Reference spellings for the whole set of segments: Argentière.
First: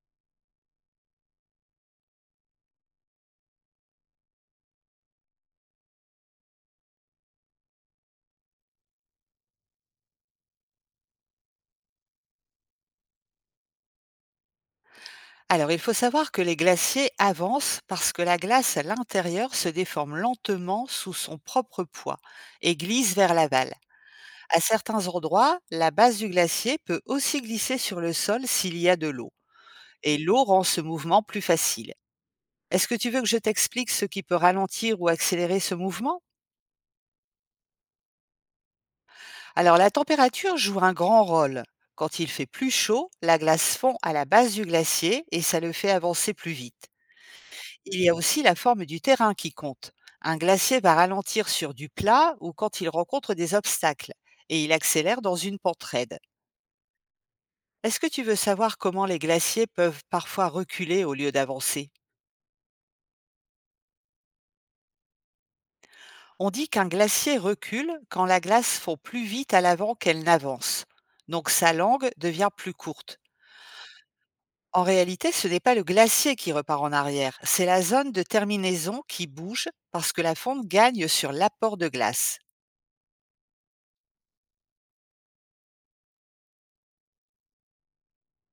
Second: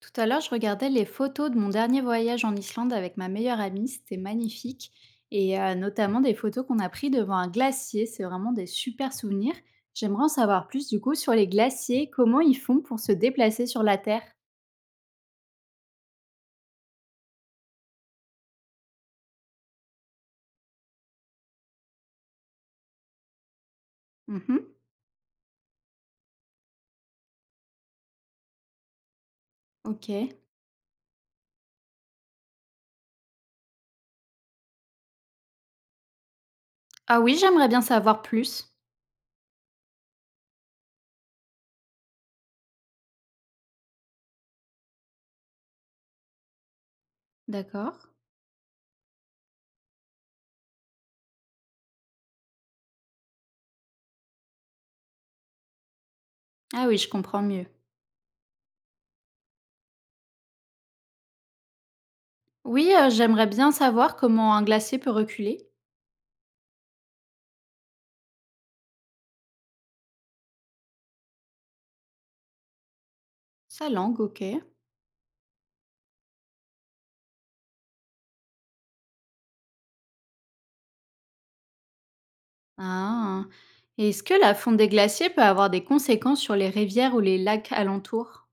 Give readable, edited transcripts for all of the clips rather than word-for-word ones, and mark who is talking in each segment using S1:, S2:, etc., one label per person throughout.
S1: Tout à l'heure, je regardais les photos de mon dernier voyage en Islande avec ma meilleure amie, c'était magnifique. Notamment des photos qu'on a prises devant un glacier, c'est vraiment des super souvenirs. J'aimerais en savoir plus du coup sur les glaciers, comment ils font pour se déplacer sur la Terre.
S2: Alors, il faut savoir que les glaciers avancent parce que la glace à l'intérieur se déforme lentement sous son propre poids et glisse vers l'aval.
S1: Mhm,
S2: À certains endroits, la base du glacier peut aussi glisser sur le sol s'il y a de l'eau.
S1: ok.
S2: Et l'eau rend ce mouvement plus facile. Est-ce que tu veux que je t'explique ce qui peut ralentir ou accélérer ce mouvement?
S1: Ah oui, j'aimerais bien savoir plus.
S2: Alors, la température joue un grand rôle. Quand il fait plus chaud, la glace fond à la base du glacier et ça le fait avancer plus vite. Il
S1: D'accord.
S2: y a aussi la forme du terrain qui compte. Un glacier va ralentir sur du plat ou quand il rencontre des obstacles, et il accélère dans une pente raide.
S1: Ah oui, je comprends mieux.
S2: Est-ce que tu veux savoir comment les glaciers peuvent parfois reculer au lieu d'avancer?
S1: Oui, j'aimerais bien savoir comment un glacier peut reculer.
S2: On dit qu'un glacier recule quand la glace fond plus vite à l'avant qu'elle n'avance, donc sa langue devient plus courte.
S1: Sa langue, ok.
S2: En réalité, ce n'est pas le glacier qui repart en arrière, c'est la zone de terminaison qui bouge parce que la fonte gagne sur l'apport de glace.
S1: Ah. Et est-ce que la fonte des glaciers peut avoir des conséquences sur les rivières ou les lacs alentours?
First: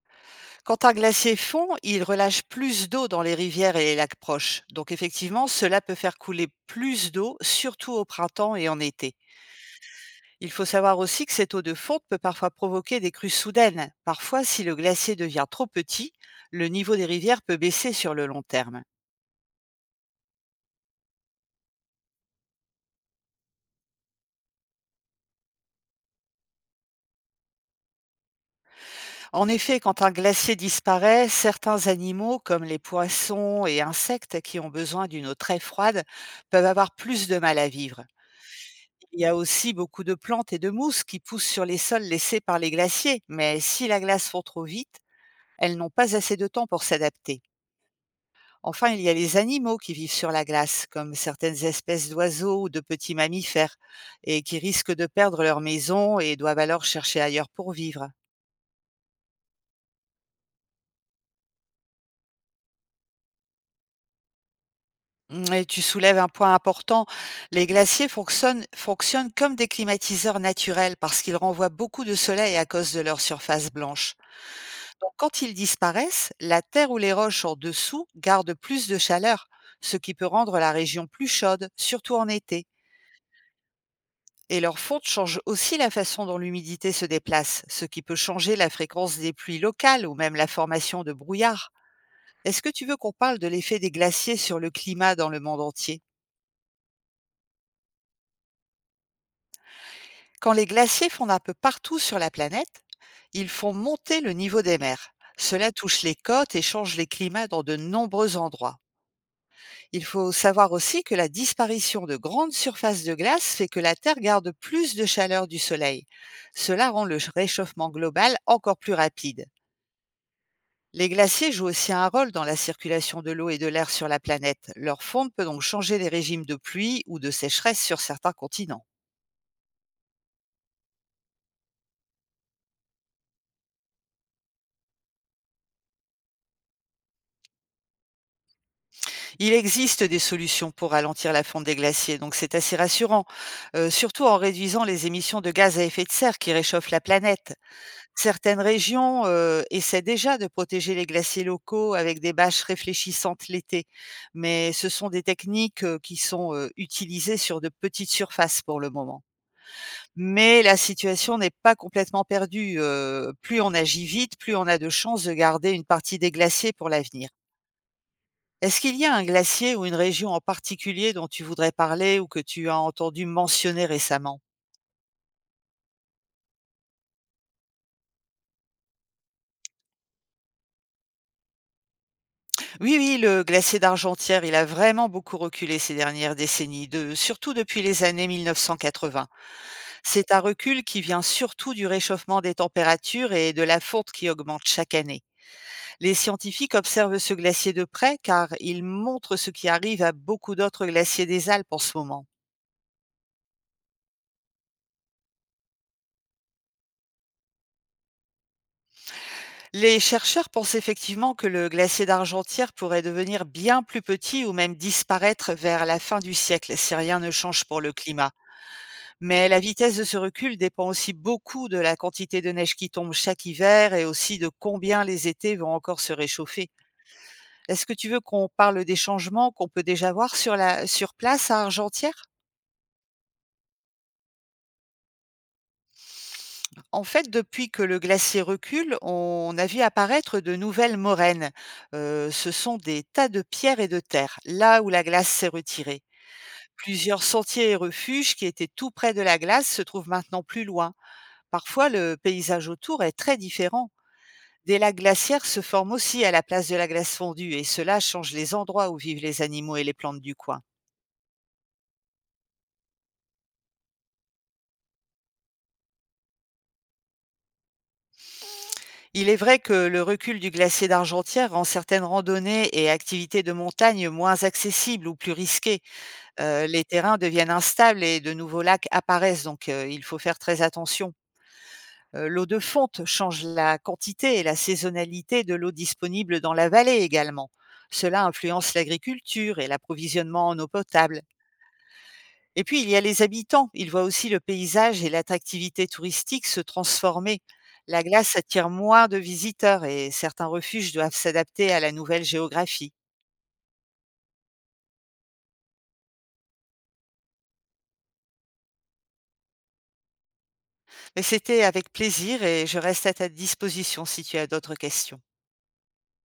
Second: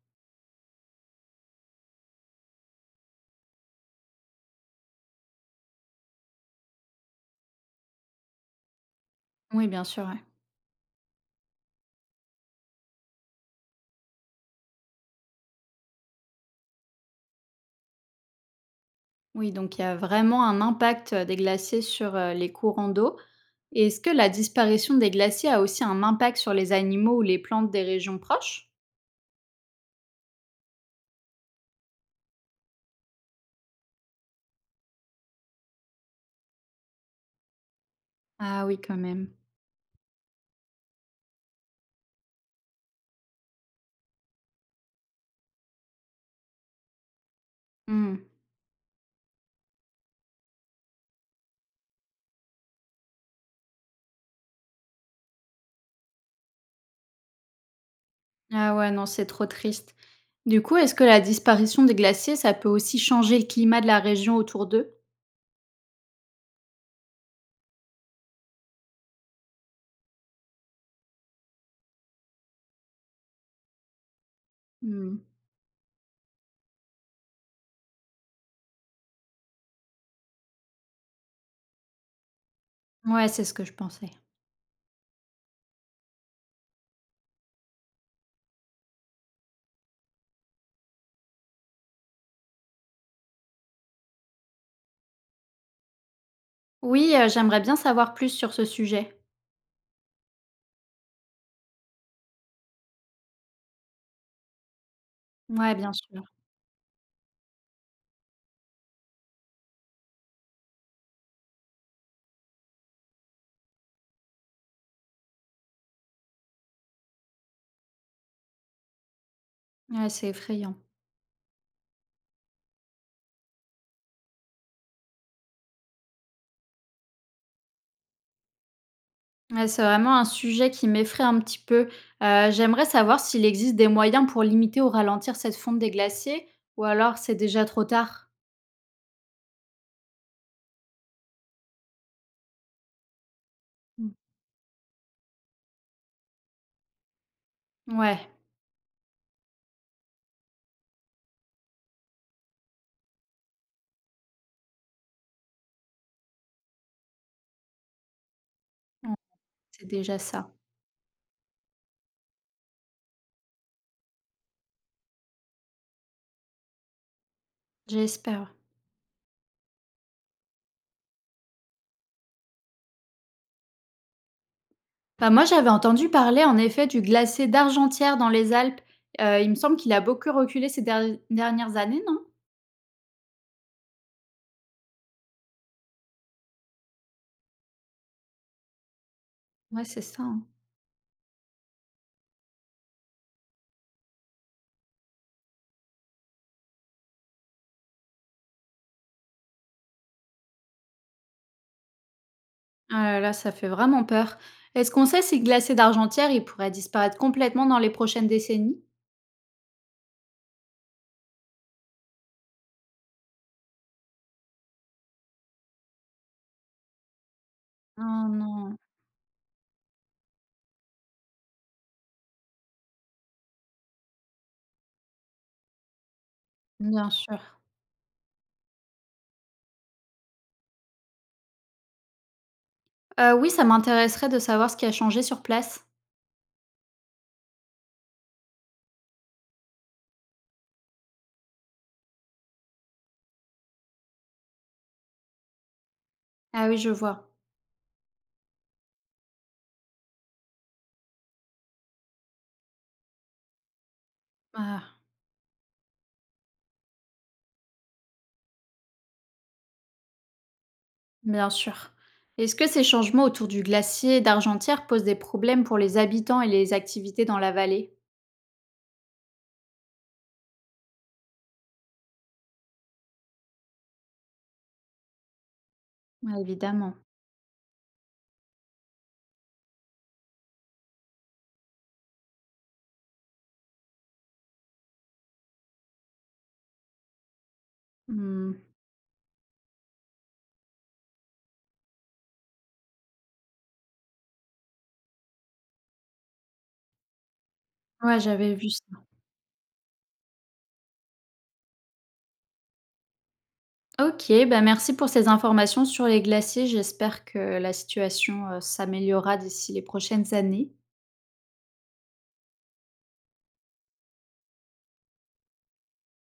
S2: Quand un glacier fond, il relâche plus d'eau dans les rivières et les lacs proches. Donc effectivement, cela peut faire couler plus d'eau, surtout au printemps et en été.
S1: Oui, bien sûr, ouais.
S2: Il faut savoir aussi que cette eau de fonte peut parfois provoquer des crues soudaines. Parfois, si le glacier devient trop petit, le niveau des rivières peut baisser sur le long terme.
S1: Oui, donc il y a vraiment un impact des glaciers sur les courants d'eau. Et est-ce que la disparition des glaciers a aussi un impact sur les animaux ou les plantes des régions proches?
S2: En effet, quand un glacier disparaît, certains animaux, comme les poissons et insectes qui ont besoin d'une eau très froide, peuvent avoir plus de mal à vivre.
S1: Ah oui, quand
S2: Il y
S1: même.
S2: a aussi beaucoup de plantes et de mousses qui poussent sur les sols laissés par les glaciers, mais si la glace fond trop vite, elles n'ont pas assez de temps pour s'adapter.
S1: Hmm.
S2: Enfin, il y a les animaux qui vivent sur la glace, comme certaines espèces d'oiseaux ou de petits mammifères, et qui risquent de perdre leur maison et doivent alors chercher ailleurs pour vivre.
S1: Ah ouais, non, c'est trop triste. Du coup, est-ce que la disparition des glaciers, ça peut aussi changer le climat de la région autour d'eux?
S2: Mm, et tu soulèves un point important, les glaciers fonctionnent comme des climatiseurs naturels parce qu'ils renvoient beaucoup de soleil à cause de leur surface blanche. Donc
S1: Hmm.
S2: quand ils disparaissent, la terre ou les roches en dessous gardent plus de chaleur, ce qui peut rendre la région plus chaude, surtout en été.
S1: Ouais, c'est ce que je pensais.
S2: Et leur fonte change aussi la façon dont l'humidité se déplace, ce qui peut changer la fréquence des pluies locales ou même la formation de brouillard. Est-ce que tu veux qu'on parle de l'effet des glaciers sur le climat dans le monde entier?
S1: Oui, j'aimerais bien savoir plus sur ce sujet.
S2: Quand les glaciers fondent un peu partout sur la planète, ils font monter le niveau des mers. Cela
S1: Ouais, bien
S2: touche les
S1: sûr.
S2: côtes et change les climats dans de nombreux endroits. Il faut savoir aussi que la disparition de grandes surfaces de glace fait que la Terre garde plus de chaleur du Soleil. Cela rend le réchauffement global encore plus rapide.
S1: Ouais, c'est effrayant.
S2: Les glaciers jouent aussi un rôle dans la circulation de l'eau et de l'air sur la planète. Leur fonte peut donc changer les régimes de pluie ou de sécheresse sur certains continents.
S1: Ouais, c'est vraiment un sujet qui m'effraie un petit peu. J'aimerais savoir s'il existe des moyens pour limiter ou ralentir cette fonte des glaciers ou alors c'est déjà trop tard?
S2: Il existe des solutions pour ralentir la fonte des glaciers, donc c'est assez rassurant,
S1: Mmh.
S2: surtout en réduisant les émissions de gaz à effet de serre qui réchauffent la planète.
S1: Ouais,
S2: Certaines régions, essaient déjà de protéger les glaciers locaux avec des bâches réfléchissantes l'été, mais ce sont des techniques, qui sont, utilisées sur de petites surfaces pour le
S1: ouais,
S2: moment.
S1: c'est déjà ça.
S2: Mais la situation n'est pas complètement perdue, plus on agit vite, plus on a de chances de garder une partie des glaciers pour l'avenir.
S1: J'espère.
S2: Est-ce qu'il y a un glacier ou une région en particulier dont tu voudrais parler ou que tu as entendu mentionner récemment?
S1: Bah, moi, j'avais entendu parler en effet du glacier d'Argentière dans les Alpes. Il me semble qu'il a beaucoup reculé ces dernières années, non?
S2: Oui, oui, le glacier d'Argentière, il a vraiment beaucoup reculé ces dernières décennies, de, surtout depuis les années 1980.
S1: Ouais, c'est ça,
S2: C'est un
S1: hein.
S2: recul qui vient surtout du réchauffement des températures et de la fonte qui augmente chaque année. Les scientifiques observent ce glacier de près car il montre ce qui arrive à beaucoup d'autres glaciers des Alpes en ce moment.
S1: Ah là là, ça fait vraiment peur. Est-ce qu'on sait si le glacier d'Argentière, il pourrait disparaître complètement dans les prochaines décennies?
S2: Les chercheurs pensent effectivement que le glacier d'Argentière pourrait devenir bien plus petit ou même disparaître vers la fin du siècle si rien ne change pour le
S1: Oh
S2: climat.
S1: non.
S2: Mais la vitesse de ce recul dépend aussi beaucoup de la quantité de neige qui tombe chaque hiver et aussi de combien les étés vont encore se réchauffer.
S1: Bien sûr.
S2: Est-ce que tu veux qu'on parle des changements qu'on peut déjà voir sur la sur place à Argentière?
S1: Oui, ça m'intéresserait de savoir ce qui a changé sur place.
S2: En fait, depuis que le glacier recule, on a vu apparaître de nouvelles moraines. Ce sont des tas de pierres et de terre, là où la glace s'est retirée.
S1: Ah oui, je
S2: Plusieurs
S1: vois.
S2: sentiers et refuges qui étaient tout près de la glace se trouvent maintenant plus loin. Parfois, le paysage autour est très différent. Des lacs
S1: Ah,
S2: glaciaires se forment aussi à la place de la glace fondue et cela change les endroits où vivent les animaux et les plantes du coin.
S1: bien sûr. Est-ce que ces changements autour du glacier d'Argentière posent des problèmes pour les habitants et les activités dans la vallée?
S2: Il est vrai que le recul du glacier d'Argentière rend certaines randonnées et activités de montagne moins accessibles ou plus risquées.
S1: Ouais,
S2: Les
S1: évidemment.
S2: terrains deviennent instables et de nouveaux lacs apparaissent, donc il faut faire très attention. L'eau de fonte change la quantité et la saisonnalité de l'eau disponible dans la vallée également. Cela
S1: Mmh.
S2: influence l'agriculture et l'approvisionnement en eau potable. Et puis, il y a les habitants. Ils voient aussi le paysage et l'attractivité touristique se transformer. La
S1: Ouais,
S2: glace
S1: j'avais vu
S2: attire
S1: ça.
S2: moins de visiteurs et certains refuges doivent s'adapter à la nouvelle géographie.
S1: OK, bah, merci pour ces informations sur les glaciers. J'espère que la situation, s'améliorera d'ici les prochaines années.
S2: Mais c'était avec plaisir et je reste à ta disposition si tu as d'autres questions.